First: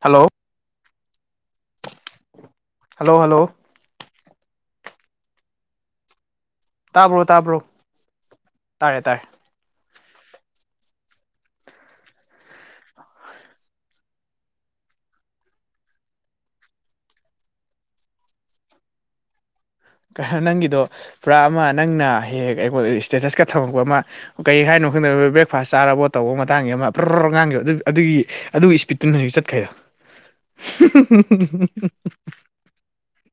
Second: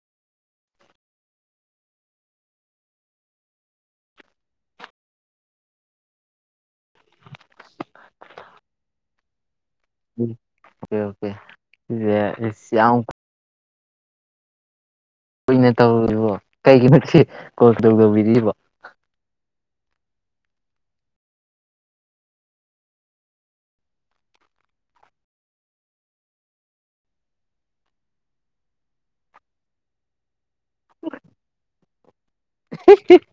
Hello hello hello ꯇꯥꯕ꯭ꯔꯣ- ꯇꯥꯕ꯭ꯔꯣ ꯇꯥꯔꯦ- ꯇꯥꯥꯔꯦ꯫ [unintelligible] ꯀꯨꯏꯅ ꯇꯧꯔꯤꯕꯣ ꯀꯩꯒꯤꯅꯣ ꯉꯁꯤ ꯀꯣꯜꯒ ꯇꯧꯗꯧꯕꯤꯔꯤꯕꯣ? ꯅꯪꯒꯤꯗꯣ ꯄꯨꯔꯥ ꯑꯃ ꯅꯪꯅ ꯍꯦꯛ ꯍꯦꯛ ꯏꯁꯇꯦꯇꯁꯀ ꯊꯝꯃꯛꯄ ꯑꯃ ꯀꯩ ꯍꯥꯏꯅꯣ ꯈꯪꯗꯕ ꯕ꯭ꯔꯦꯛꯐꯥꯁ ꯆꯥꯔꯕꯣ ꯇꯧꯕ ꯃꯇꯥꯡꯒꯤ ꯑꯃ ꯄꯨꯔ ꯉꯥꯡꯈꯤꯕ ꯑꯗꯨꯒꯤ ꯑꯗꯨꯒꯤ ꯏꯁꯄꯤꯠꯇꯨꯅ ꯍꯧꯖꯤꯛ ꯆꯠꯈꯩ [unintelligible] [unintelligible]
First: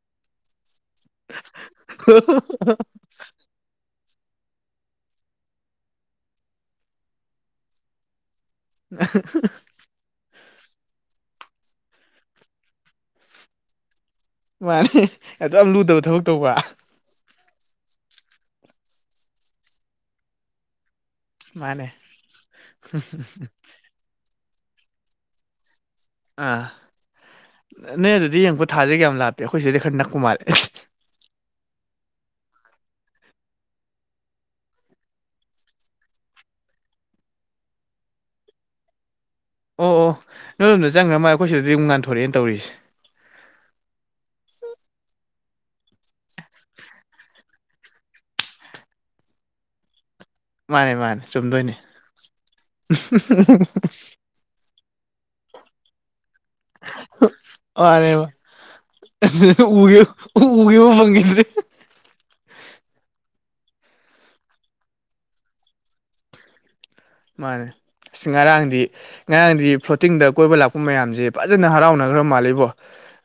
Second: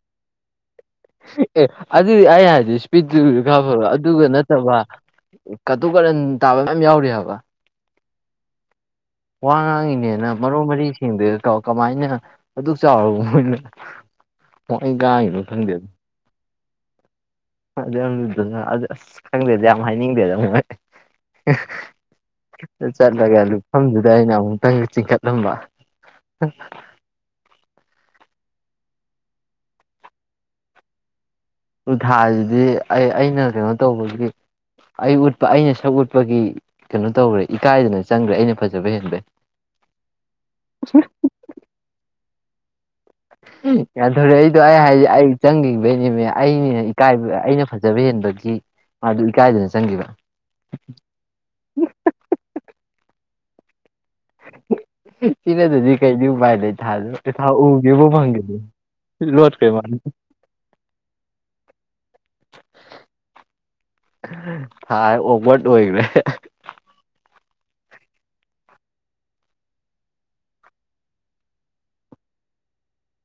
ꯑꯦ ꯑꯗꯨꯗꯤ ꯑꯩ ꯍꯥꯏꯗꯤ [unintelligible] ꯑꯗꯨꯒ ꯅꯠꯇꯕ ꯀꯇꯨ ꯀꯔꯟ ꯇꯥꯕ ꯃꯌꯥꯝ ꯌꯥꯎꯔꯤ ꯍꯥꯏꯕ꯫ ꯋꯥ ꯉꯥꯡꯉꯤꯅꯦꯅ ꯃꯔꯣꯟ ꯃꯔꯤ ꯁꯦꯡꯗꯦ ꯀꯃꯥꯏꯅ ꯑꯗꯨꯛ ꯆꯥꯎꯔꯕ ꯃꯣꯏꯅ꯫ ꯃꯣꯏ ꯃꯥꯅꯦ ꯉꯥꯡꯉꯤꯅꯣ ꯑꯗꯨꯌꯥꯝ ꯈꯪꯗꯦ ꯂꯨꯗꯕ ꯊꯕꯛ ꯇꯧꯕ꯫ [unintelligible] ꯑꯁ ꯈꯪꯗꯦꯗꯤ ꯌꯥꯝ ꯍꯥꯏꯅꯤꯡꯗꯦꯗ ꯃꯣꯏ꯫ ꯃꯥꯅꯦ [unintelligible] ꯑꯗꯨꯗ ꯑꯩꯅ ꯑꯃꯨꯛꯇꯪꯒ ꯆꯤꯡꯈꯠꯂꯝꯕ꯫ ꯑꯥ ꯅꯣꯏ ꯑꯗꯨꯗꯤ ꯌꯦꯡꯉꯛꯄ ꯊꯥꯥꯁꯦ ꯀꯌꯥꯝ ꯂꯥꯞꯄꯦ ꯑꯩꯈꯣꯏ ꯁꯤꯗꯩꯗꯤ ꯈꯔ ꯅꯛꯄ ꯃꯥꯜꯂꯦ꯫ ꯎꯊꯥꯁꯤꯗꯤ ꯑꯩ ꯑꯩꯅ ꯀꯩꯅꯣ ꯇꯧꯕꯒꯤ ꯑꯩ ꯎꯠꯄ ꯑꯩꯅ ꯁꯛ ꯎꯠꯄꯒꯤ ꯀꯩꯅꯣ ꯇꯧꯈ꯭ꯔꯦ ꯏꯀꯥꯏꯗꯅ ꯆꯪꯒ꯭ꯔꯦ ꯑꯩꯅ ꯐꯖꯕ ꯍꯦꯟꯕꯩ꯫ ꯑꯣ ꯑꯣ ꯅꯣꯏꯗꯣꯝꯗ ꯆꯪꯈ꯭ꯔ ꯃꯥ ꯑꯩꯈꯣꯏꯁꯤꯗꯗꯤ ꯑꯃꯨꯛ ꯉꯥꯟꯊꯣꯔꯛꯑꯦꯅ ꯇꯧꯔꯤꯁꯦ꯫ ꯉꯥꯟꯊꯣꯔꯛ ꯏꯗꯣ ꯑꯩ ꯍꯥꯏ ꯑꯩ ꯆꯪꯒꯤꯕꯩꯅꯦꯃꯤ ꯑꯩꯅ ꯏꯀꯥꯏꯕ ꯑꯩꯅ ꯐꯖꯕ ꯍꯦꯟꯕꯒꯤ ꯃꯥꯗꯨ ꯏꯀꯥꯏꯗꯅ ꯆꯪꯒꯤꯕ꯫ ꯃꯥꯅꯦ ꯃꯥꯅꯦ ꯆꯨꯝꯗꯣꯏꯅꯤ꯫ ꯁꯤ ꯅꯠꯇꯗꯤ ꯀꯩꯗꯤ ꯎꯄꯥꯏ ꯂꯩ ꯊꯥꯜ ꯊꯥꯎ ꯎꯒꯦꯕꯨ ꯐꯪꯗꯦ꯫ [unintelligible] ꯎꯒꯦ ꯎꯒꯦꯕꯨ ꯐꯪꯒꯤꯗ꯭ꯔꯦ꯫ ꯊꯥꯏ ꯑꯣꯛꯋꯥꯔꯠ ꯑꯣꯏꯒ꯭ꯔꯦ꯫ ꯃꯥꯅꯦ ꯑꯁ ꯉꯔꯥꯡꯗꯤ ꯉꯔꯥꯡꯗꯤ ꯐ꯭ꯂꯣꯇꯤꯡꯗ ꯀꯣꯏꯕ ꯂꯥꯛꯄ ꯃꯌꯥꯝꯖꯦ ꯐꯖꯅ ꯍꯔꯥꯎꯅꯒ꯭ꯔ ꯃꯥꯜꯂꯦꯕꯣ꯫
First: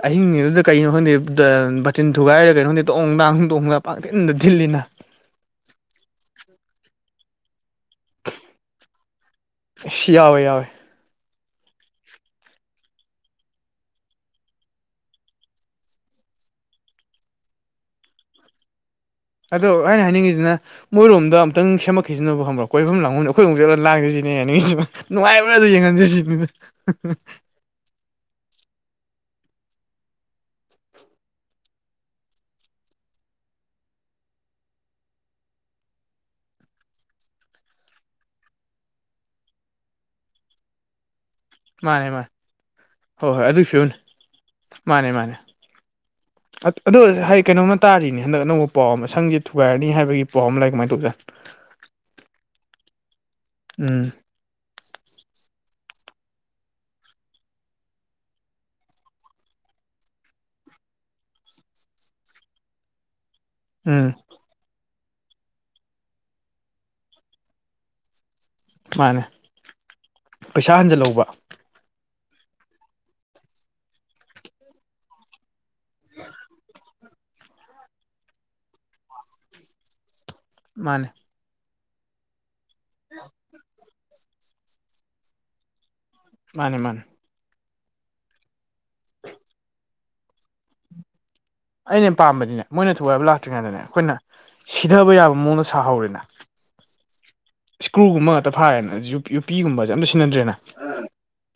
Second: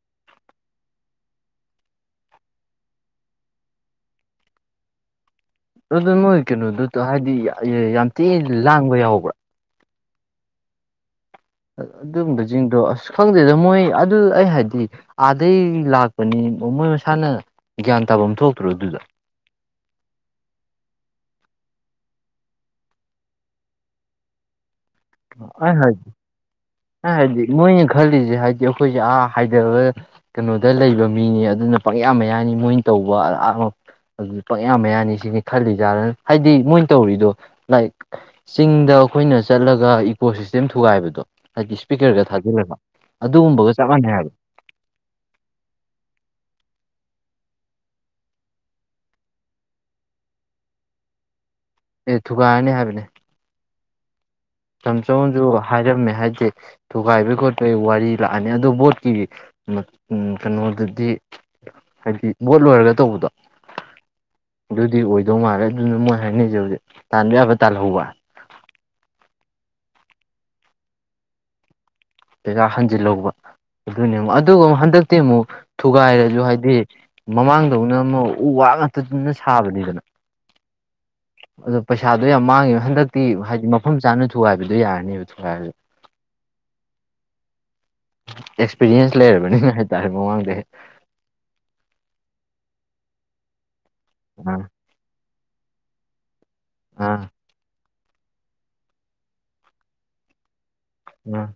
ꯑꯍꯤꯡꯒꯤꯗꯨꯗ ꯀꯩꯅꯣ ꯈꯪꯗꯦ ꯕꯇꯤꯟ ꯊꯨꯒꯥꯏꯔ ꯀꯩꯅꯣ ꯈꯪꯗꯦ ꯗꯣꯡ ꯗꯥꯡ ꯗꯣꯡ ꯗꯥꯡ ꯄꯪꯊꯤꯟꯗ ꯊꯤꯜꯂꯤꯅ꯫ ꯑꯗꯨ ꯅꯣꯏ ꯀꯩꯅꯣꯗꯨꯗ ꯍꯥꯏꯗꯤ ꯃꯌꯥꯝ ꯌꯥꯝ ꯊꯤꯅ ꯂꯥꯡꯕ ꯌꯥꯎꯕ꯭ꯔꯥ? ꯌꯥꯎꯋꯦ ꯌꯥꯎꯋꯦ꯫ ꯑꯗꯨꯝꯕꯁꯤꯡꯗꯣ ꯑꯁ ꯈꯪꯗꯦꯗ ꯃꯣꯏ ꯑꯗꯨ ꯑꯩ ꯍꯥꯏꯗꯤ ꯑꯥꯗꯩ ꯂꯥꯛꯄꯅꯤ ꯃꯣꯏ ꯃꯁꯥꯅ ꯒ꯭ꯌꯥꯟ ꯇꯥꯕꯝ ꯊꯣꯛꯇ꯭ꯔꯣ ꯑꯗꯨꯗꯣ ꯑꯗꯣ ꯑꯩꯅ ꯍꯥꯏꯅꯤꯡꯉꯤꯖꯤꯅ ꯃꯣꯏꯔꯣꯝꯗ ꯑꯝꯇꯪ ꯁꯦꯝꯃꯛꯈꯤꯖꯅꯣꯕ ꯀꯣꯏꯐꯝ ꯂꯥꯡꯕꯝ ꯑꯩꯈꯣꯏ ꯑꯃꯨꯛ ꯆꯠꯂ ꯂꯥꯡꯖꯤꯁꯤꯅꯦ ꯑꯩ ꯍꯥꯏꯅꯤꯡꯉꯤꯁꯤꯅ ꯫ ꯅꯨꯡꯉꯥꯏꯕ꯭ꯔꯥ ꯑꯗꯨ ꯑꯩ ꯍꯥꯏ ꯌꯦꯡꯍꯟꯗꯦ ꯁꯤꯅꯤꯗ ꯍꯥꯏꯗꯤ ꯃꯣꯏꯅ ꯈꯜꯂꯤꯁꯦ ꯍꯥꯏꯗꯤ ꯑꯩꯈꯣꯏꯁꯦ ꯑꯥ ꯍꯥꯏꯗꯕ ꯀꯩꯅꯣꯗ ꯂꯩꯕ ꯃꯤꯅꯤ ꯑꯗꯨꯅ ꯄꯪꯌꯥ ꯃꯌꯥꯅꯤ ꯃꯣꯏꯅ ꯇꯧꯕ ꯑꯥ ꯑꯗꯨ ꯄꯪꯌꯥ ꯃꯌꯥꯅꯤ ꯁꯤꯅꯤ ꯈꯜꯂꯤꯖꯥꯠꯅ ꯍꯥꯏꯗꯤ ꯃꯣꯏꯅ ꯇꯧꯔꯤꯗꯣ ꯂꯥꯏꯛ ꯆꯤꯡꯗ ꯑꯈꯣꯏꯅ ꯆꯠꯂꯒ ꯏꯀꯣ ꯁꯤꯁꯇꯦꯝ ꯊꯨꯒꯥꯏꯕꯗꯣ ꯍꯥꯏꯗꯤ ꯃꯥꯅꯦ ꯏꯁꯄꯤꯀꯔꯒ ꯃꯥꯅꯦ ꯊꯥꯖꯤꯜꯂꯕ ꯍꯣꯏ ꯍꯣꯏ ꯑꯗꯨꯒꯤ ꯑꯗꯨꯒꯨꯝꯕꯒ ꯆꯞ ꯐꯤꯕꯝꯅꯦ ꯃꯥꯟꯅꯩ ꯍꯥꯏꯕ꯫ ꯃꯥꯅꯦ ꯃꯥꯅꯦ꯫ ꯑꯗꯣ ꯍꯥꯏ ꯀꯩꯅꯣꯝꯃ ꯇꯥꯔꯤꯅꯤ ꯍꯟꯗꯛ ꯑꯅꯧꯕ ꯄꯥꯎ ꯑꯃ ꯁꯪꯖꯦ ꯊꯨꯒꯥꯏꯔꯅꯤ ꯍꯥꯏꯕꯒꯤ ꯄꯥꯎ ꯑꯃ ꯂꯩ ꯀꯃꯥꯏ ꯇꯧꯕꯖꯥꯠ ꯑꯦ ꯊꯨꯒꯥꯏꯔꯅꯤ ꯍꯥꯏꯕꯅꯦ꯫ ꯎꯝ ꯇꯝꯆꯧꯅꯁꯨ ꯍꯥꯏꯔꯝꯃꯦ ꯍꯥꯏꯗꯤ ꯊꯨꯒꯥꯏꯕꯩ ꯈꯣꯠꯄꯒꯤ ꯋꯥꯔꯤ ꯂꯥꯛꯑꯅꯤ ꯑꯗꯨ ꯕꯣꯠꯀꯤ ꯎꯝ ꯀꯩꯅꯣꯗꯗꯤ ꯍꯥꯏꯗꯤ ꯚꯣꯠ ꯂꯣꯏꯔꯒ ꯇꯧꯕꯗꯣ ꯎꯝ ꯑꯗꯨꯗꯤ ꯑꯣꯏꯗꯧ ꯃꯥꯜꯂꯦ ꯑꯗꯨꯅ ꯃꯣꯏ ꯍꯥꯏꯅꯩꯖꯦ ꯍꯧꯖꯤꯛ ꯇꯥꯟꯕ ꯌꯥꯕ ꯇꯥꯜꯍꯧꯕ꯫ ꯃꯥꯅꯦ ꯄꯩꯁꯥ ꯍꯟꯖꯜꯍꯧꯕ ꯄꯩꯁꯥ ꯍꯟꯖꯤꯜꯍꯧꯕ ꯑꯗꯨꯅꯦ ꯑꯃꯨꯛ ꯑꯗꯨ ꯍꯟꯗꯛꯇꯤ ꯑꯃꯨꯛ ꯊꯨꯒꯥꯏꯔꯁꯨ ꯍꯥꯏꯗꯤ ꯃꯃꯥꯡꯗꯧꯅ ꯑꯃ ꯎ ꯋꯥ ꯉꯥꯛꯇꯟꯅ ꯁꯥꯕꯅꯤꯗꯅ ꯃꯥꯅꯦ ꯑꯗꯣ ꯄꯩꯁꯥꯗꯣ ꯌꯥꯝ ꯃꯥꯡꯉꯤꯕ ꯍꯟꯗꯛꯇꯤ ꯍꯥꯏꯗꯤ ꯃꯐꯝ ꯆꯥꯅ ꯊꯨꯒꯥꯏꯕꯗꯨꯣ ꯌꯥꯔꯅꯦꯕ ꯊꯨꯒꯥꯏꯕꯗ ꯃꯥꯅꯦ ꯃꯥꯅꯦ ꯑꯦꯛꯁꯄꯤꯔꯤꯌꯦꯟꯁ ꯂꯩꯔꯕꯅꯤꯅ ꯍꯥꯏꯇꯥꯔꯦ ꯃꯃꯥꯡꯗ ꯑꯩꯅ ꯄꯥꯝꯕꯗꯤꯅꯦ ꯃꯣꯏꯅ ꯊꯨꯒꯥꯏꯕ ꯂꯥꯛꯇ꯭ꯔꯤꯉꯩꯗꯅꯦ ꯑꯩꯈꯣꯏꯅ [unintelligible] ꯁꯤꯊꯕ ꯌꯥꯕ ꯃꯑꯣꯡꯗ ꯁꯥꯍꯧꯔꯦꯅ ꯑꯥ ꯏꯁꯀ꯭ꯔꯨꯒꯨꯝꯕ ꯉꯥꯛꯇ ꯐꯥꯔꯦꯅ ꯌꯨꯄꯤꯒꯨꯝꯕꯁꯦ ꯑꯝꯇ ꯁꯤꯟꯅꯗ꯭ꯔꯦꯅ ꯎꯝ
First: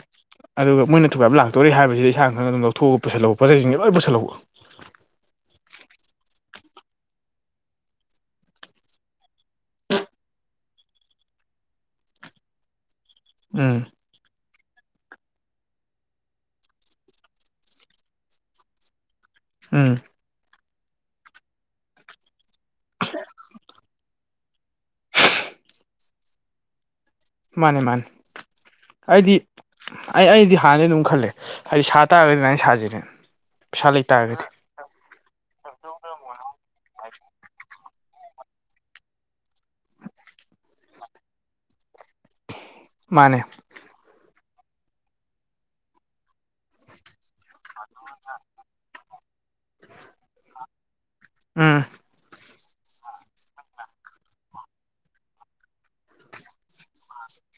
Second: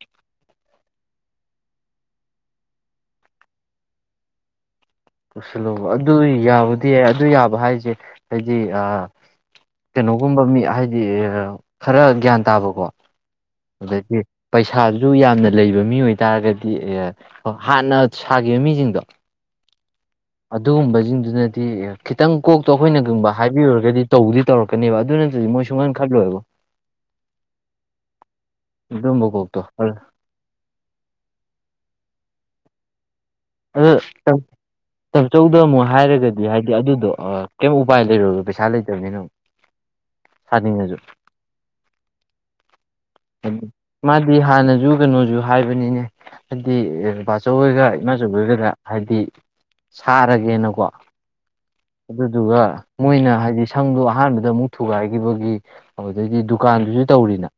ꯑꯗꯨꯒ ꯃꯣꯏ ꯊꯨꯥꯏꯕ ꯂꯥꯛꯇꯣꯔꯦ ꯍꯥꯏꯕꯁꯤꯗꯤ ꯏꯁꯥꯡ ꯈꯅ ꯑꯗꯨꯝ ꯂꯧꯊꯣꯛꯒ ꯄꯨꯁꯜꯍꯧꯕ ꯄꯣꯠꯖꯁꯤꯡꯁ ꯂꯣꯏ ꯄꯨꯁꯜꯍꯛꯎ ꯄꯨꯜꯂꯨꯕ ꯑꯗꯨ ꯌꯥꯕꯨꯗꯤ ꯌꯥ ꯑꯗꯨ ꯌꯥꯕ ꯍꯥꯏꯁꯦ ꯍꯥꯏꯗꯤ ꯀꯩꯅꯣꯒꯨꯝꯕ ꯃꯤ ꯍꯥꯏꯗꯤ ꯈꯔ ꯒ꯭ꯌꯥꯟ ꯇꯥꯕꯀꯣ ꯎꯝ ꯗꯤ ꯄꯩꯁꯥꯗꯨꯁꯨ ꯌꯥꯝꯅ ꯂꯩꯕ ꯃꯤ ꯑꯣꯏꯇꯥꯔꯒꯗꯤ ꯑꯦ ꯑꯣ ꯍꯥꯟꯅ ꯁꯥꯈꯤꯕ ꯃꯤꯁꯤꯡꯗꯣ ꯎꯝ ꯑꯗꯨꯒꯨꯝꯕꯁꯤꯡꯗꯨꯅꯗꯤ ꯑꯦ ꯈꯤꯇꯪ ꯀꯣꯛꯇꯣ ꯑꯩꯈꯣꯏꯅꯒꯨꯝꯕ ꯍꯥꯏꯕꯤꯔꯨꯔꯒꯗꯤ ꯇꯧꯕꯗꯤ ꯇꯧꯔꯛ ꯀꯅꯦꯕ ꯑꯗꯨ ꯅꯠꯇ꯭ꯔꯗꯤ ꯃꯣꯏ ꯁꯨꯡ ꯉꯟ ꯈꯜꯂꯣꯏꯦꯕ ꯃꯥꯅꯦ ꯃꯥꯅꯦ ꯑꯗꯨꯝꯕ ꯑꯩꯗꯤ ꯀꯣꯛꯇꯣ ꯑꯩ ꯑꯩꯗꯤ ꯍꯥꯟꯅꯗꯤ ꯑꯗꯨꯝ ꯈꯜꯂꯦ ꯍꯥꯏꯗꯤ ꯁꯥ ꯇꯥꯔꯒꯗꯤ ꯑꯗꯨꯥꯏꯅ ꯁꯥꯖꯔꯦ [unintelligible] ꯆꯆꯧꯗ ꯑꯃꯨꯛ ꯍꯥꯏꯔꯒꯗꯤ ꯍꯥꯏꯗꯤ ꯑꯗꯨꯗꯣ ꯀꯩꯝ ꯎꯄꯥꯏ ꯂꯩꯔꯨꯔꯒꯣ ꯄꯩꯁꯥ ꯂꯩꯇꯕꯅꯤꯅ ꯑꯃꯨꯛ [inaudible] ꯍꯅꯤꯡꯉꯁꯨ ꯃꯥꯅꯦ ꯃꯥꯗꯤ ꯍꯥꯟꯅꯁꯨ ꯀꯩꯅꯣꯖ ꯍꯥꯏꯕꯅꯤꯅꯦ ꯍꯥꯏꯗꯤ ꯕꯥꯆꯧꯏꯒ ꯅꯁꯨꯕꯗꯨꯗ ꯍꯥꯏꯗꯤ ꯁꯥꯔꯒꯦꯅꯀꯣ ꯎꯝ ꯑꯗꯨꯗꯨꯒ ꯃꯣꯏꯅ ꯍꯥꯏꯗꯤ ꯁꯪꯗꯣ ꯑꯍꯥꯟꯕꯗ ꯑꯃꯨꯛ ꯊꯨꯒꯥꯏꯈꯤꯕꯒꯤ ꯑꯗꯨꯗꯩꯩꯗꯤ ꯗꯨꯀꯥꯟꯗꯨꯁꯨ ꯇꯧꯔꯤꯅ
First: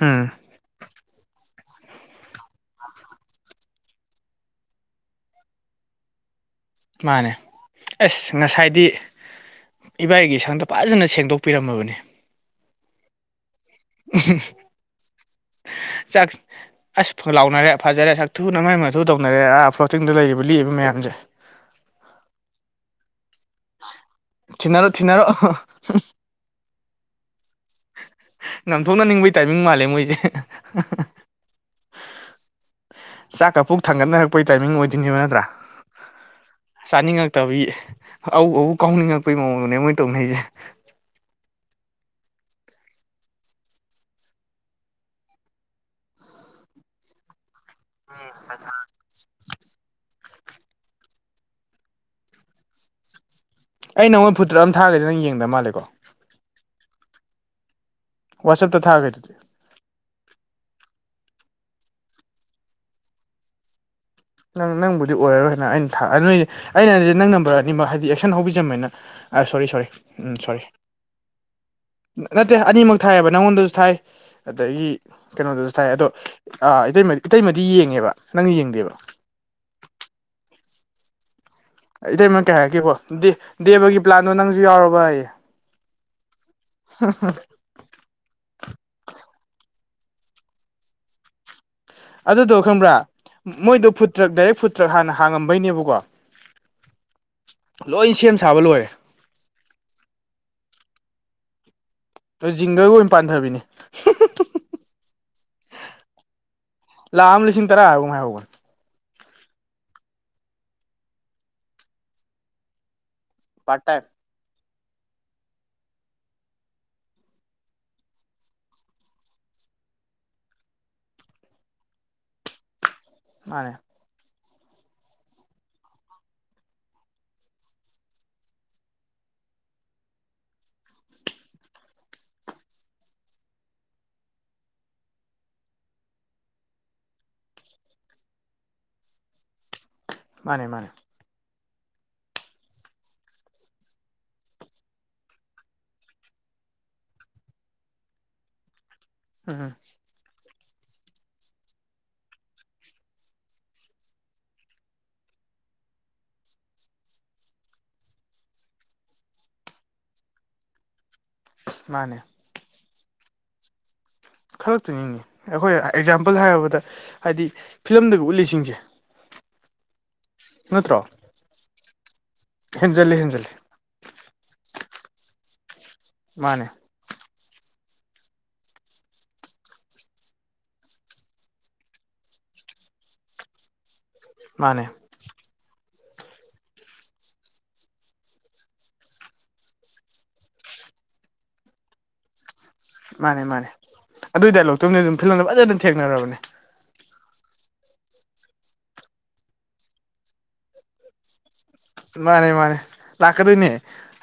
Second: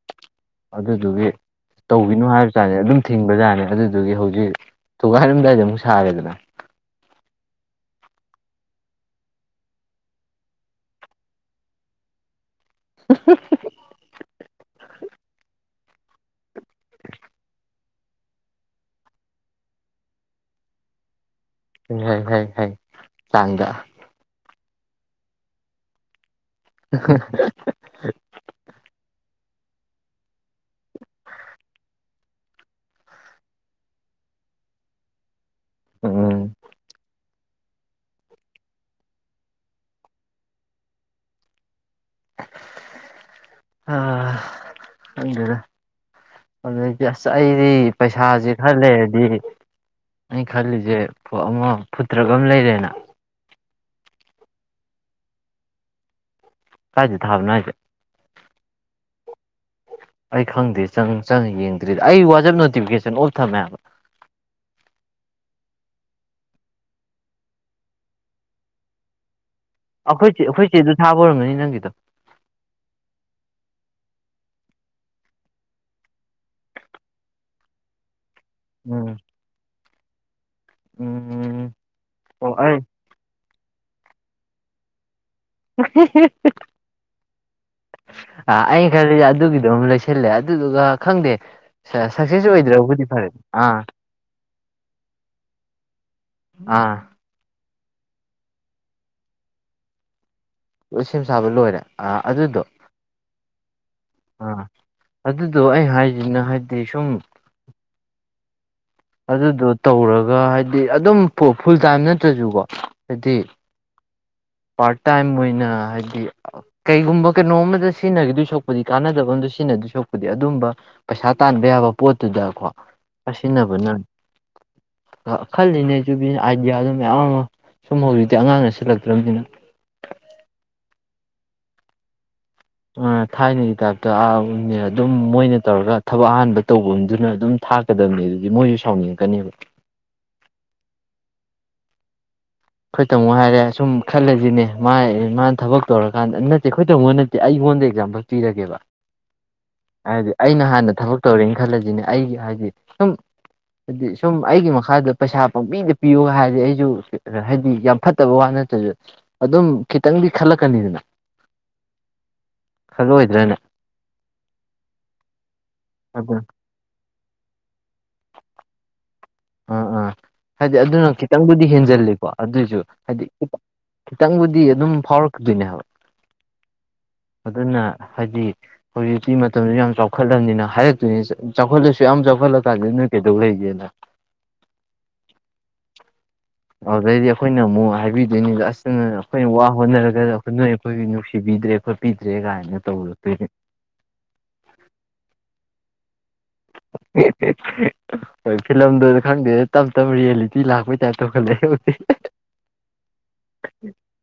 ꯑꯝ ꯑꯗꯨꯗꯨꯒꯤ ꯇꯧꯕꯤꯅꯨ ꯍꯥꯏꯕ ꯇꯥꯅꯤ ꯑꯗꯨꯝ ꯊꯤꯡꯕꯖꯥꯔꯅꯦ ꯑꯗꯨꯗꯨꯒꯤ ꯍꯧꯖꯤꯛ ꯊꯨꯒꯥꯏꯔꯝꯗꯥꯏꯗ ꯑꯃꯨꯛ ꯁꯥꯔꯦꯗꯅ ꯃꯥꯅꯦ ꯑꯁ ꯉꯁꯥꯏꯗꯤ ꯏꯕꯥꯏꯒꯤ ꯁꯪꯗ ꯐꯖꯅ ꯁꯦꯡꯗꯣꯛꯄꯤꯔꯝꯃꯕꯅꯤ [unintelligible] ꯆꯥꯛ ꯑꯁ ꯂꯥꯎꯅꯔꯦ ꯐꯖꯔꯦ ꯁꯛ ꯊꯨꯅ ꯃꯥꯏ ꯃꯊꯨ ꯇꯧꯅꯔꯦ ꯑꯥ ꯐ꯭ꯂꯣꯇꯤꯡꯗ ꯂꯩꯔꯤꯕ ꯂꯤꯛꯏꯕ ꯃꯌꯥꯝꯁꯦ [inaudible] ꯍ ꯍ ꯍ ꯆꯥꯡꯒ ꯊꯤꯅꯔꯣ ꯊꯤꯅꯔꯣ [unintelligible] ꯅꯝꯊꯣꯛꯅꯅꯤꯡꯕꯩ ꯇꯥꯏꯃꯤꯡ ꯃꯥꯜꯂꯦ ꯃꯣꯏꯁꯦ ꯆꯥꯛꯀ ꯄꯨꯛ ꯊꯥꯡꯒꯠꯅꯔꯛꯄꯩ ꯇꯥꯏꯃꯤꯡ ꯑꯣꯏꯗꯣꯏꯅꯦꯕ ꯅꯠꯇ꯭ꯔꯥ ꯎꯝ ꯆꯥꯅꯤꯡꯉꯛꯇꯕ ꯑ ꯑ ꯀꯥꯎꯅꯤꯡꯉꯛꯄꯒꯤ ꯃꯑꯣꯡꯗꯨꯅꯦ ꯃꯣꯏꯅ ꯇꯧꯅꯁꯦ [unintelligible] ꯑꯗꯨꯗ ꯑꯗꯨꯗꯒꯤ ꯑꯁ ꯑꯩꯗꯤ ꯄꯩꯁꯥꯁꯦ ꯈꯔ ꯂꯩꯔꯗꯤ ꯑꯩ ꯈꯜꯂꯤꯁꯦ ꯑꯃ ꯐꯨꯠꯇ꯭ꯔꯒ ꯑꯃ ꯂꯩꯔꯦꯅ ꯑꯩ ꯅꯉꯣꯏ ꯐꯇꯥ ꯑꯃ ꯊꯥꯒꯗꯤ ꯅꯪꯡꯗ ꯃꯥꯂꯦꯀꯣ ꯀꯥꯏꯗ ꯊꯥꯕꯅꯣ ꯍꯥꯏꯁꯦ ꯋꯥꯁꯞ ꯇ ꯊꯥꯒꯔꯤꯗꯨꯗꯤ ꯑꯩ ꯈꯪꯗꯦ ꯆꯪ ꯆꯪ ꯌꯦꯡꯗ꯭ꯔꯤꯗ ꯑꯩ ꯋꯥꯆꯦꯞ ꯅꯣꯇꯤꯐꯤꯀꯦꯁꯟ ꯑꯣꯐ ꯊꯝꯃꯦꯕ ꯅꯪ ꯅꯪꯕꯨꯗꯤ ꯑꯣꯏꯔꯔꯣꯏꯅ ꯑꯩꯅ ꯑꯗꯨ ꯅꯣꯏꯗꯤ ꯑꯩꯅ ꯍꯥꯏꯗꯤ ꯅꯪ ꯅꯝꯕꯔ ꯑꯅꯤꯃꯛ ꯍꯥꯏꯗꯤ ꯑꯦꯛꯁꯟ ꯍꯧꯕꯤꯖꯝꯅ ꯑ ꯁꯣꯔꯤ ꯁꯣꯔꯤ ꯎꯝ ꯑꯩꯈꯣꯏꯆꯦ ꯁꯣꯔꯤ ꯑꯩꯈꯣꯏ ꯆꯦꯗꯣ ꯊꯥꯕ ꯑꯣꯏꯔꯝꯒꯅꯤ ꯅꯪꯒꯤꯗꯣ ꯅꯠꯇꯦ ꯑꯅꯤꯃꯛ ꯊꯥꯏꯑꯦꯕ ꯅꯪꯉꯣꯟꯗꯁꯨ ꯊꯥꯏ ꯑꯗꯒꯤ ꯀꯩꯅꯣꯗꯨꯁꯨ ꯊꯥꯏ ꯑꯗꯣ ꯑ ꯏꯇꯩꯃꯗꯤ ꯌꯦꯡꯉꯦꯕ ꯅꯪ ꯌꯦꯡꯗꯦꯕ ꯎꯝ ꯎꯝ ꯏꯇꯩꯃ ꯑꯣ ꯀꯩ ꯑꯩ ꯍꯥꯏꯔꯛꯀꯦꯕꯣ ꯗꯦꯕꯒꯤ ꯄ꯭ꯂꯥꯟꯗꯣ ꯅꯪꯁꯨ ꯌꯥꯎꯔꯕꯌꯦ ꯍ [unintelligible] ꯑ ꯑꯩ ꯈꯜꯂꯤ ꯑꯗꯨꯒꯤꯗꯨꯝ ꯂꯩꯁꯤꯜꯂꯦ ꯑꯗꯨꯗꯨꯒ ꯈꯪꯗꯦ ꯁꯛꯁꯦꯁ ꯑꯗꯨꯗꯣ ꯈꯪꯕ꯭ꯔꯥ ꯑꯣꯏꯗ꯭ꯔꯕꯨꯗꯤ ꯐꯔꯦ ꯑꯥ ꯃꯣꯏꯗꯣ ꯐꯨꯠꯇ꯭ꯔꯛ ꯗꯥꯏꯔꯦꯛ ꯐꯨꯠꯇ꯭ꯔꯛ ꯍꯥꯟꯅ ꯍꯥꯡꯉꯝꯕꯩꯅꯦꯕꯀꯣ ꯑꯥ ꯂꯣꯏ ꯁꯦꯝ ꯁꯥꯕ ꯂꯣꯏꯔꯦ ꯂꯣꯏ ꯁꯦꯝ ꯁꯥꯕ ꯂꯣꯏꯔꯦ ꯑꯥ ꯑꯗꯨꯗꯣ ꯖꯤꯡꯒꯒ ꯑꯣꯏꯅ ꯄꯥꯟꯊꯕꯤꯅꯦ ꯑꯥ [unintelligible] ꯑꯗꯨꯗꯣ ꯑꯩ ꯍꯥꯏꯁꯤꯅ ꯍꯥꯏꯕꯗꯤ ꯁꯨꯝ ꯇꯔꯥꯒꯨꯝꯉ ꯍꯥꯏꯍꯧꯕꯅꯦ ꯑꯗꯨꯗꯣ ꯇꯧꯔꯒ ꯍꯥꯏꯗꯤ ꯑꯗꯨꯝ ꯐꯨꯜ ꯇꯥꯏꯝ ꯅꯠꯇ꯭ꯔꯁꯨꯀꯣ ꯍꯥꯏꯗꯤ ꯄ꯭ꯔꯥꯇ ꯇꯥꯏꯝ ꯄꯥꯔꯠ ꯇꯥꯏꯝ ꯑꯣꯏꯅ ꯍꯥꯏꯗꯤ ꯀꯩꯒꯨꯝꯕ ꯀꯩꯅꯣꯝ ꯑꯃꯗ ꯁꯤꯖꯤꯟꯅꯈꯤꯗꯨꯏ ꯁꯔꯨꯛꯄꯨꯗꯤ ꯀꯥꯟꯅꯗꯕ ꯑꯃꯗ ꯁꯤꯖꯤꯟꯅꯗꯣꯏ ꯁꯔꯨꯛꯄꯨꯗꯤ ꯑꯗꯨꯝꯕ ꯄꯩꯁꯥ ꯇꯥꯟꯕ ꯌꯥꯕ ꯄꯣꯠꯇꯨꯗꯀꯣ ꯃꯥꯅꯦ ꯁꯤꯟꯅꯕꯅ ꯈꯜꯂꯤꯅꯦ ꯑꯩꯁꯨꯨ ꯕꯤ ꯑꯥꯏꯗꯤꯌꯥꯗꯨ ꯃꯌꯥꯝ ꯑꯃ ꯁꯨꯝ ꯍꯧꯖꯤꯛꯇꯤ ꯑꯉꯥꯡꯅ ꯁꯤꯟꯂꯛꯇ꯭ꯔꯕꯅꯤꯅ ꯑ ꯊꯥꯏꯅꯒꯤ ꯇꯥꯏꯞꯇ ꯑ ꯑꯗꯨꯝ ꯃꯣꯏꯅ ꯇꯧꯔꯒ ꯊꯕꯛ ꯑꯍꯥꯟꯕ ꯇꯧꯕ ꯃꯤꯗꯨꯅ ꯑꯗꯨꯝ ꯊꯥꯛ ꯆꯠꯀꯗꯝꯅꯤ ꯑꯗꯨꯗꯤ ꯃꯣꯏꯁꯨ ꯁꯥꯎꯅꯤꯡꯉꯛꯀꯅꯦꯕ ꯃꯥꯅꯦ ꯃꯥꯅꯦ ꯑꯩꯈꯣꯏ ꯇꯥꯃꯣ ꯍꯥꯏꯔꯦ ꯁꯨꯝ ꯈꯜꯂꯁꯤꯅꯦ ꯃꯥ ꯃꯥꯅ ꯊꯕꯛ ꯇꯧꯔꯀꯥꯟꯗ ꯅꯠꯇꯦ ꯑꯩꯈꯣꯏ ꯇꯃꯣ ꯅꯠꯇꯦ ꯑꯩꯉꯣꯟꯗ ꯑꯦꯛꯖꯥꯝꯄꯜ ꯄꯤꯔꯒꯦꯕ ꯎꯝ ꯍꯥꯏꯗꯤ ꯑꯩꯅ ꯍꯥꯟꯅ ꯊꯕꯛ ꯇꯧꯔꯦꯅ ꯈꯜꯂꯁꯤꯅꯦ ꯑꯩꯒꯤ ꯍꯥꯏꯗꯤ ꯁꯨꯝ ꯍꯥꯏꯗꯤ ꯁꯨꯝ ꯑꯩꯒꯤ ꯃꯈꯥꯗ ꯄꯩꯁꯥ ꯄꯥꯝꯕꯤꯗ ꯄꯤꯌꯣ ꯍꯥꯏꯔꯗꯤ ꯑꯩꯁꯨ ꯍꯥꯏꯗꯤ ꯌꯥꯝ ꯐꯠꯇꯕ ꯋꯥ ꯅꯠꯇ꯭ꯔꯁꯨ ꯑꯗꯨꯝ ꯈꯤꯇꯪꯗꯤ ꯈꯜꯂꯛꯀꯅꯤꯗꯅ ꯃꯥꯅꯦ ꯈꯜꯂꯣꯏꯗ꯭ꯔꯅꯦ ꯈꯟꯂꯛꯇꯣꯏꯅꯤꯅꯦ ꯑꯩꯈꯣꯏ ꯑꯗꯨ ꯑꯦꯛꯖꯥꯝꯄꯜ ꯍꯥꯏꯔꯕꯗ ꯍꯥꯏꯗꯤ ꯐꯤꯂꯝꯗꯒꯤ ꯎꯠꯂꯤꯁꯤꯡꯁꯦ ꯑꯥ ꯑꯥ ꯍꯥꯏꯗꯤ ꯅꯠꯇ꯭ꯔꯣ ꯑꯗꯨꯅ ꯈꯤꯇꯪꯕꯨꯗꯤ ꯍꯦꯟꯖꯤꯜꯂꯤꯀꯣ ꯑꯗꯨꯑꯣꯏꯁꯨ ꯍꯦꯟꯖꯜꯂꯦ ꯍꯥꯏꯗꯤ ꯍꯦꯟꯖꯜꯂꯦ ꯈꯤꯇꯪ ꯈꯤꯇꯪꯕꯨꯗꯤ ꯑꯗꯨꯝ ꯐꯥꯎꯔꯛꯀꯗꯣꯏꯅꯦ ꯍꯥꯏꯕ ꯃꯥꯅꯦ ꯑꯗꯨꯅ ꯍꯥꯏꯗꯤ ꯍꯧꯖꯤꯛꯇꯤ ꯃꯇꯝꯗꯨ ꯌꯥꯝ ꯆꯥꯎꯈꯠꯂꯕꯅꯤꯅ ꯍꯥꯏꯔꯛꯇꯣꯏꯅꯤ ꯆꯥꯎꯈꯠꯂꯁꯨ ꯌꯥꯝ ꯆꯥꯎꯈꯠꯂꯀꯥꯟꯁꯤꯗ ꯅꯣꯏ ꯀꯩꯗꯧ ꯂꯩꯒꯦꯅ ꯃꯥꯅꯦ ꯑꯗꯨꯗꯩꯗꯤ ꯑꯩꯈꯣꯏꯅ ꯑꯃꯨꯛ ꯍꯥꯏꯕꯤꯗꯣꯏꯅꯤ ꯑꯁ ꯑꯩꯈꯣꯏꯅ ꯋꯥ ꯍꯣꯠꯅꯔꯒꯗ ꯅꯣꯏ ꯑꯩꯈꯣꯏꯒꯤ ꯅꯨꯡꯁꯤꯕꯤꯗ꯭ꯔꯦ ꯑꯩ ꯕꯤꯗ꯭ꯔꯦ ꯒꯥꯏꯅ ꯃꯥꯅꯦ ꯃꯥꯅꯦ ꯑꯗꯨꯏ ꯗꯥꯏꯂꯣꯛꯇꯨꯅꯤ ꯑꯗꯨꯝ ꯐꯤꯂꯝꯗ ꯐꯖꯅ ꯊꯦꯡꯅꯔꯕꯅꯦ [unintelligible] ꯍꯣꯏ ꯐꯤꯂꯝꯗꯨꯗ ꯈꯪꯗꯦ ꯇꯞ ꯇꯞ ꯔꯤꯌꯦꯂꯤꯇꯤ ꯂꯥꯛꯄꯩ ꯇꯥꯏꯞ ꯇꯧꯈꯠꯂꯛꯑ ꯃꯥꯅꯦ ꯃꯥꯅꯦ ꯂꯥꯛꯀꯗꯣꯏꯅꯦ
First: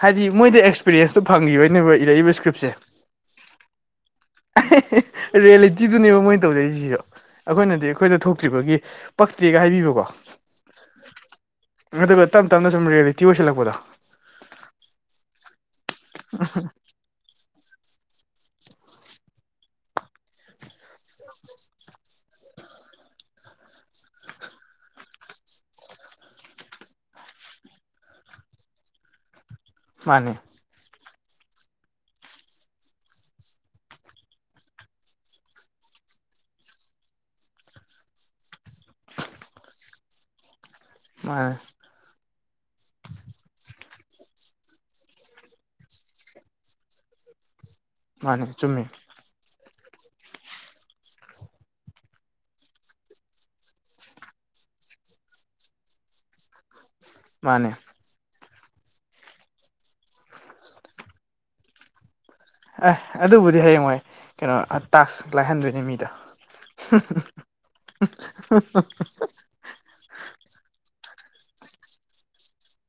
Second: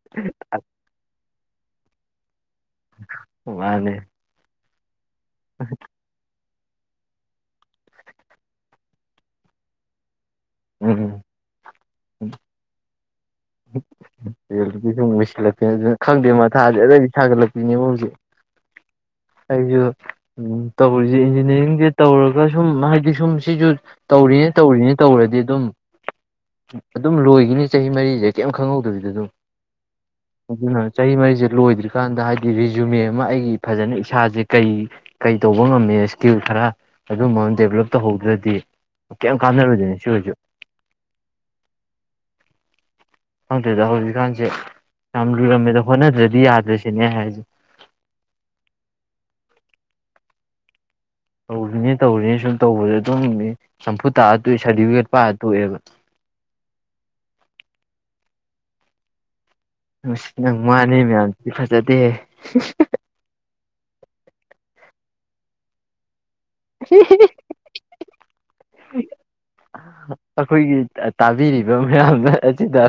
ꯍꯥꯏꯗꯤ ꯃꯣꯏꯗꯤ ꯑꯦꯁ ꯑꯦꯛꯄꯤꯔꯤꯦꯟꯁꯇꯨ ꯐꯪꯈꯤꯕꯩꯅꯦꯕ ꯏꯛꯏꯕ ꯏꯁꯀ꯭ꯔꯤꯞꯁꯦ ꯋꯥꯅꯦ ꯔꯔꯤꯌꯦꯂꯤꯖꯤ ꯑꯗꯨꯅꯦꯕ ꯃꯣꯏꯅ ꯇꯧꯖꯩꯔꯤꯁꯤꯁꯨ ꯑꯩꯈꯣꯏꯅꯗꯤ ꯑꯩꯈꯣꯏꯗ ꯊꯣꯛꯇ꯭ꯔꯤꯕꯒꯤ ꯄꯛꯇꯦꯒ ꯍꯥꯏꯕꯤꯕꯀꯣ ꯎꯝ ꯑꯗꯨꯒ ꯇꯞ ꯇꯞꯅ ꯁꯨꯝ ꯔꯤꯌꯦꯂꯤꯇꯤ ꯑꯣꯏꯁꯜꯂꯛꯄꯗꯣ ꯦꯜꯒꯤ ꯁꯨꯝ ꯃꯩꯁꯤꯜꯂꯛꯄꯦꯅ ꯑꯗꯨ ꯈꯪꯗꯦ ꯃꯊꯥꯁꯦ ꯑꯩꯗꯤ ꯁꯥꯒꯠꯂꯛꯄꯤꯅꯦꯕ ꯍꯧꯖꯤꯛ ꯑꯩꯁꯨ ꯇꯧꯔꯤꯁꯦ ꯏꯟꯖꯤꯅꯤꯌꯥꯔꯤꯡꯁꯦ ꯇꯧꯔꯒ ꯁꯨꯝ ꯍꯥꯏꯗꯤ ꯁꯨꯝ ꯁꯤꯁꯨ ꯇꯧꯔꯤꯅꯦ ꯇꯧꯔꯤꯅꯦ ꯇꯧꯔꯗꯤ ꯑꯗꯨꯝ ꯑꯗꯨꯝ ꯂꯣꯏꯈꯤꯅꯤ ꯆꯍꯤ ꯃꯔꯤꯁꯦ ꯀꯔꯤꯝ ꯈꯪꯍꯧꯗꯕꯤꯗ ꯑꯗꯨꯝ ꯃꯥꯅꯦ ꯑꯗꯨꯅ ꯆꯍꯤ ꯃꯔꯤꯁꯦ ꯂꯣꯏꯗ꯭ꯔꯤꯀꯥꯟꯗ ꯍꯥꯏꯗꯤ ꯔꯤꯖꯨꯃꯦ ꯑꯃ ꯑꯩꯒꯤ ꯐꯖꯅ ꯏꯁꯥꯁꯦ ꯀꯩ ꯀꯩ ꯇꯧꯕ ꯉꯝꯃꯦ ꯏꯁꯀꯤꯜ ꯈꯔ ꯑꯗꯨꯝꯕ ꯑꯃ ꯗꯦꯕꯂꯞ ꯇꯧꯍꯧꯗ꯭ꯔꯗꯤ ꯀꯩ ꯀꯥꯅꯔꯗꯨꯅꯦ ꯁꯤꯨꯔꯁꯨ ꯃꯥ ꯈꯪꯗ꯭ꯔꯦꯗ ꯍꯧꯖꯤꯛꯀꯥꯟꯁꯦ ꯌꯥꯝ ꯂꯣꯏꯨꯔꯝꯃꯦꯗ ꯍꯣꯠꯅꯗ꯭ꯔꯗꯤ ꯌꯥꯗ꯭ꯔꯦꯁꯤꯅꯦ ꯍꯥꯏꯁꯦ ꯃꯥꯅꯦ ꯆꯨꯝꯃꯦ ꯇꯧꯔꯤꯅꯦ ꯇꯧꯔꯤꯅꯦ ꯁꯨꯝ ꯇꯧꯕꯗ ꯑꯗꯨꯝ ꯆꯝꯐꯨꯠ ꯇꯥꯛꯑ ꯇꯣꯛꯑꯦ ꯁꯥꯔꯇꯤꯐꯤꯀꯦꯠ ꯄꯥꯔ ꯇꯣꯛꯑꯦꯕ ꯃꯥꯅꯦ ꯅꯪ ꯃꯥꯅꯤ ꯃꯌꯥꯝꯁꯤꯗꯤ ꯐꯖꯗꯦ ꯑꯦ ꯑꯗꯨꯕꯨꯗꯤ ꯍꯌꯦꯡ ꯃꯣꯏ ꯀꯩꯅꯣ ꯇꯥꯛꯁ ꯂꯥꯏꯍꯟꯗꯣꯏꯅꯤ ꯃꯤꯗ [inaudible] [inaudible] ꯑꯩꯈꯣꯏꯒꯤ ꯇꯥꯕꯤꯔꯤꯕ ꯃꯌꯥꯝꯅ ꯑꯁꯤꯗ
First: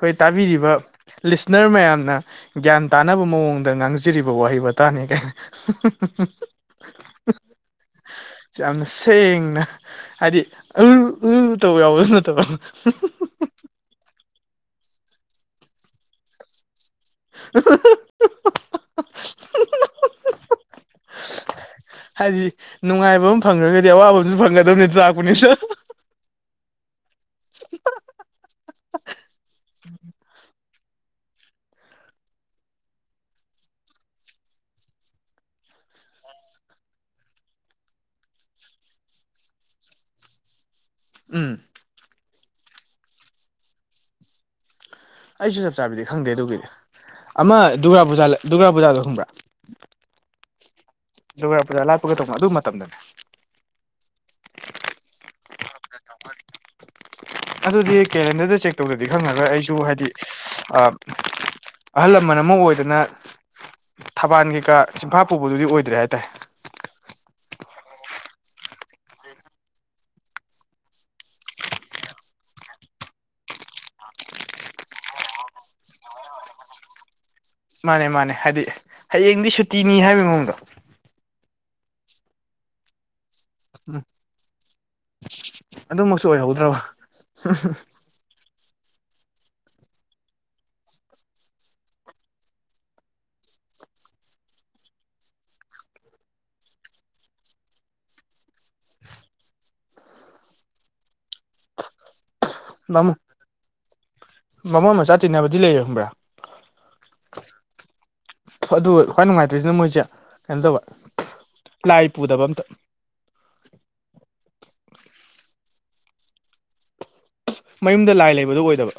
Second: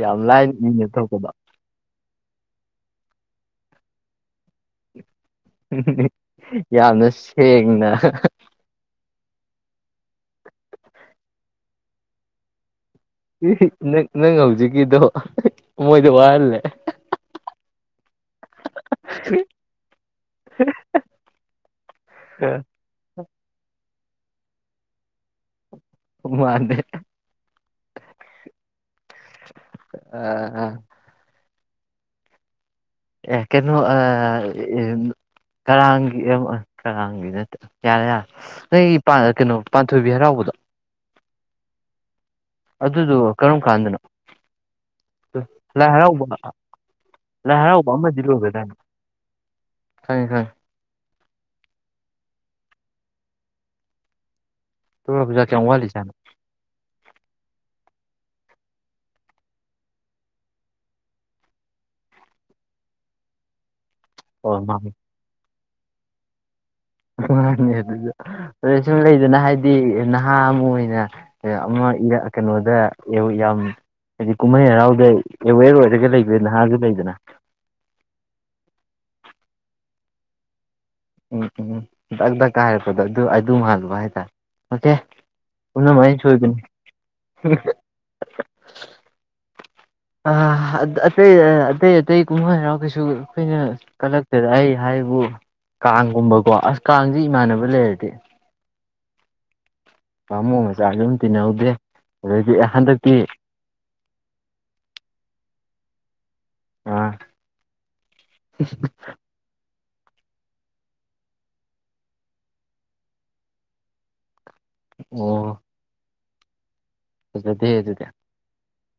ꯌꯥꯝ ꯂꯥꯏꯅ ꯏꯅ ꯊꯣꯛꯄꯗꯣ ꯅꯔ ꯃꯌꯥꯝꯅ ꯒ꯭ꯌꯥꯟ ꯇꯥꯅꯕ ꯃꯑꯣꯡꯗ ꯉꯥꯡꯖꯔꯤꯕ ꯋꯥꯍꯩ ꯇꯥꯅꯤ ꯀꯅꯦ ꯌꯥꯝꯅ ꯁꯦꯡꯅ ꯌꯥꯝꯅ ꯁꯦꯡꯅ ꯍꯥꯏꯗꯤ ꯑ ꯑꯨ ꯇꯧ ꯌꯥꯎꯕꯁꯨ ꯅꯠꯇꯕ ꯅꯪ ꯅꯪ ꯍꯧꯖꯤꯛꯀꯤꯗꯣ ꯃꯣꯏꯗ ꯋꯥꯍꯜꯂꯦ [unintelligible] ꯍꯥꯏꯖꯤ [unintelligible] ꯅꯨꯡꯉꯥꯏꯕ ꯑꯃ ꯐꯪꯈ꯭ꯔꯒꯗꯤ ꯑꯋꯥꯕ ꯑꯃꯁꯨ ꯐꯪꯒꯗꯕꯅꯤ ꯂꯥꯛꯄꯅꯤꯁꯨ ꯃꯥꯗꯦ ꯑ ꯑ ꯌꯥꯀꯦꯅꯣ ꯑ ꯀꯔꯥꯡꯒꯤ ꯑꯃ ꯀꯔꯥꯡꯒꯤ ꯅꯠꯇ ꯀꯌꯥ ꯅꯣꯏ ꯀꯩꯅꯣ ꯄꯥꯟꯊꯣꯏꯕꯤ ꯍꯔꯥꯎꯕꯗꯣ ꯎꯝ ꯑꯗꯨꯗꯨ ꯀꯔꯝ ꯀꯥꯟꯗꯅꯣ ꯑꯩꯁꯨ ꯆꯞ ꯂꯥꯏ ꯆꯥꯕꯤꯗꯤ ꯍꯔꯥꯎꯕ ꯈꯪꯗꯦ ꯑꯗꯨꯒꯤꯗꯤ ꯑꯃ ꯂꯥꯏ ꯍꯔꯥꯎꯕ ꯗꯨꯔꯒꯥ ꯄꯨꯖꯥ ꯗꯨꯔꯒꯥ ꯄꯨꯖꯥꯗꯣ ꯈꯪꯕ꯭ꯔꯥ ꯊꯪ ꯐꯥꯏ ꯗꯨꯔꯒꯥ ꯄꯨꯖꯥ ꯂꯥꯞꯄꯒ ꯇꯧꯕꯣ ꯑꯗꯨ ꯃꯇꯝꯗꯅꯦ ꯊꯖꯥ ꯀꯌꯥ ꯋꯥ ꯋꯥꯔꯤꯂꯤ ꯆꯥꯟꯅ ꯑꯗꯨꯗꯤ ꯀꯦꯂꯦꯟꯗꯔꯗ ꯆꯦꯛ ꯇꯧꯗꯗꯤ ꯈꯪꯉꯒ ꯑꯩꯁꯨ ꯍꯥꯏꯗꯤ ꯑꯍꯜ ꯂꯃꯟ ꯑꯃ ꯑꯣꯏꯗꯅ ꯊꯕꯥꯜ ꯑꯣ ꯀꯩꯀꯥ ꯃꯥꯅꯦ ꯆꯝꯐꯥ ꯄꯨꯕꯗꯨꯗꯤ ꯑꯣꯏꯗ꯭ꯔꯦ ꯍꯥꯏꯇꯥꯔꯦ ꯃꯥꯅꯦ ꯑꯗꯨꯗ ꯑꯗꯩ ꯁꯨꯝ ꯂꯩꯗꯅ ꯍꯥꯏꯗꯤ ꯅꯍꯥ ꯑꯃ ꯑꯣꯏꯅ ꯑꯃ ꯀꯩꯅꯣꯗ ꯌꯥꯝ ꯍꯥꯏꯗꯤ ꯀꯨꯝꯍꯩ ꯍꯔꯥꯎꯗ ꯑꯦꯋꯦꯔ ꯑꯣꯏꯔꯒ ꯂꯩꯕ ꯅꯍꯥꯁꯨ ꯂꯩꯗꯅ ꯃꯥꯅꯦ ꯃꯥꯅꯦ ꯍꯥꯏꯗꯤ ꯍꯌꯦꯡꯗꯤ ꯁꯨꯇꯤꯅꯤ ꯍꯥꯏꯕ ꯃꯑꯣꯡꯗꯣ ꯎꯝ ꯎꯝ ꯎꯝꯗꯗꯛꯀꯥꯏ ꯍꯥꯏꯔꯛꯄꯗꯣ ꯑꯗꯨ ꯑꯗꯨꯝ ꯍꯥꯜꯂꯨ ꯎꯝ ꯍꯥꯏꯇꯥꯔꯦ ꯑꯣꯀꯦ ꯄꯨꯟꯅ ꯃꯥꯥꯏ ꯑꯗꯨꯃꯛꯁꯨ ꯆꯣꯗꯗꯅꯤ ꯑꯣꯏꯍꯧꯗ꯭ꯔꯕ ꯑꯇꯩ ꯑꯇꯩ ꯑꯇꯩ ꯀꯨꯝꯍꯩ ꯍꯔꯥꯎ ꯀꯩꯁꯨ ꯑꯩꯈꯣꯏꯅ ꯀꯂꯛꯇꯦꯗ ꯑꯩ ꯍꯥꯏꯕꯨ ꯀꯥꯡꯒꯨꯝꯕꯀꯣ ꯑꯁ ꯀꯥꯡꯖꯤ ꯏꯃꯥꯟꯅꯕ ꯂꯩꯔꯗꯤ ꯕꯥꯃꯣꯟ ꯃꯆꯥꯁꯨ ꯑꯗꯨꯝ ꯇꯤꯟꯅꯍꯧꯗꯦ ꯑꯗꯩꯗꯤ ꯍꯟꯗꯛꯇꯤ ꯕꯃꯣꯟ ꯃꯆꯥ ꯇꯤꯟꯅꯕꯗꯤ ꯂꯩ ꯈꯪꯕ꯭ꯔꯥ ꯑꯥ ꯑꯗꯨ ꯈ꯭ꯋꯥꯏ ꯅꯨꯡꯉꯥꯏꯇ꯭ꯔꯤꯁꯤꯅ ꯃꯣꯏꯁꯦ ꯀꯩꯅꯣ ꯇꯧꯕ [unintelligible] ꯄꯂꯥꯏ ꯄꯨꯗꯕ ꯑꯃꯇ ꯑꯣ ꯐꯖꯗꯦ ꯑꯗꯨꯗꯤ ꯃꯌꯨꯝꯗ ꯂꯥꯏ ꯂꯩꯕꯗꯣ ꯑꯣꯏꯗꯕ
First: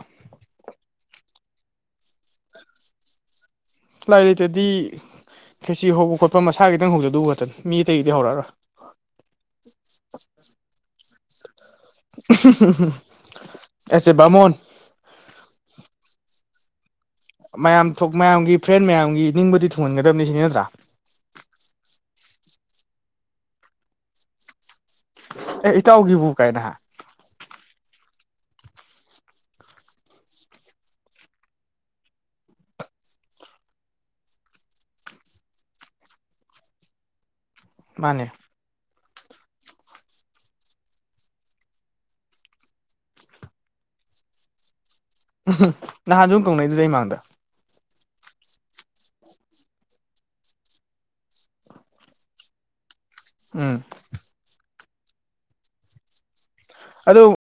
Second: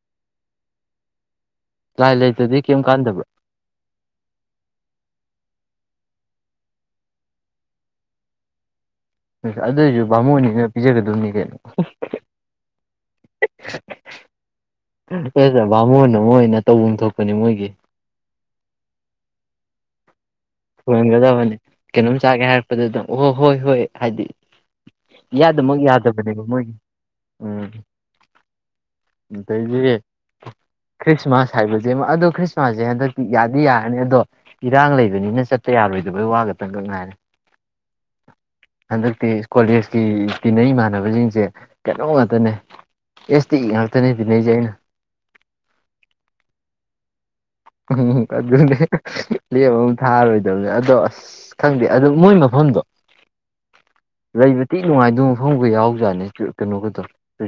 ꯂꯥꯏ ꯂꯩꯇꯗꯤ ꯀꯩꯝ ꯀꯥꯟꯗꯕ꯭ꯔꯥ ꯂꯥꯏ ꯂꯩꯇꯗꯤ ꯈꯦꯆꯤ ꯍꯧꯕ ꯈꯣꯠꯄ ꯃꯁꯥꯒꯤꯈꯤꯇꯪ ꯍꯧꯖꯗꯨꯕ ꯈꯛꯇꯅꯤ ꯃꯤ ꯑꯇꯩꯒꯤꯗꯤ ꯍꯧꯔꯛ ꯑꯔꯣꯏ ꯑ‌ꯦ ꯑꯗꯨ ꯑꯣꯏꯖꯨ ꯕꯥꯥꯃꯣꯜ ꯅꯤꯅ ꯄꯤꯖꯒꯗꯕꯅꯤ ꯀꯩꯅꯣ [unintelligible] ꯑꯦꯁ ꯑꯦ ꯕꯃꯣꯟ ꯑꯦꯁ ꯑꯦ ꯕꯥꯃꯣꯟ ꯑꯃ ꯑꯣꯏꯅ ꯇꯧꯐꯝ ꯊꯣꯛ ꯃꯌꯥꯝ ꯊꯨꯡ ꯃꯌꯥꯝꯒꯤ ꯐ꯭ꯔꯦꯟ ꯃꯌꯥꯝꯒꯤ ꯅꯤꯡꯕꯗꯤ ꯊꯨꯡꯍꯟꯒꯗꯕꯅꯤ ꯁꯤꯅꯤ ꯅꯠꯇ꯭ꯔꯥ ꯊꯨꯡꯍꯟꯒꯗꯕꯅꯤ ꯀꯩꯅꯣꯝ ꯆꯥꯒꯦ ꯍꯥꯏꯔꯛꯄꯗ ꯗꯨꯝ ꯍꯣ ꯍꯣꯏ ꯍꯣꯏ ꯍꯥꯏꯗꯤ ꯏꯌꯥꯗ ꯑꯦ ꯃꯛ ꯏꯇꯥꯎꯒꯤꯕꯨ ꯌꯥꯗꯕꯅꯦꯕ ꯀꯥꯏꯅ ꯍꯥ ꯃꯣꯏꯒꯤ ꯎꯝ ꯑꯗꯩꯗꯤ ꯈ꯭ꯔꯤꯁꯃꯥꯁ ꯍꯥꯏꯕꯖꯦꯃ ꯑꯗꯣ ꯈ꯭ꯔꯤꯁꯃꯥꯁꯖꯦ ꯍꯟꯗꯛꯇꯤ ꯌꯥꯗꯤ ꯌꯥꯔꯅꯤ ꯑꯗꯣ ꯏꯔꯥꯡ ꯂꯩꯕꯅꯤꯅ ꯆꯠꯄ ꯌꯥꯔꯣꯏꯗꯕꯩ ꯋꯥ ꯈꯇꯪꯒ ꯉꯥꯏꯔꯦ ꯃꯥꯅꯦ ꯍꯟꯗꯛꯇꯤ ꯀꯣꯂꯦꯖꯀꯤ ꯇꯤꯟꯅꯩ ꯏꯃꯥꯟꯅꯕꯁꯤꯡꯁꯦ ꯀꯩꯅꯣ ꯉꯥꯛꯇꯅꯦ ꯑꯦꯁ ꯇꯤ ꯉꯥꯛꯇꯅꯦ ꯇꯤꯟꯅꯩꯖꯦ ꯑꯩꯅ ꯅꯍꯥꯟꯖꯨ ꯀꯧꯅꯩꯗꯨꯗꯤ ꯑꯩ ꯃꯥꯡꯗ ꯑꯗꯨꯅꯦ ꯂꯦꯝ ꯑꯃ ꯊꯥꯔꯣꯏꯗꯕꯅꯦ ꯑꯗꯣ ꯑꯁ ꯈꯪꯗꯦ ꯑꯗꯨ ꯃꯣꯏ ꯃꯐꯝꯗꯣ ꯎꯝ ꯂꯩꯕꯗꯤ ꯅꯨꯡꯉꯥꯏꯗꯨꯕ ꯃꯐꯝꯒ ꯌꯥꯎꯖꯥꯠꯅꯦ ꯀꯩꯅꯣꯒꯗꯣ ꯑꯗꯣ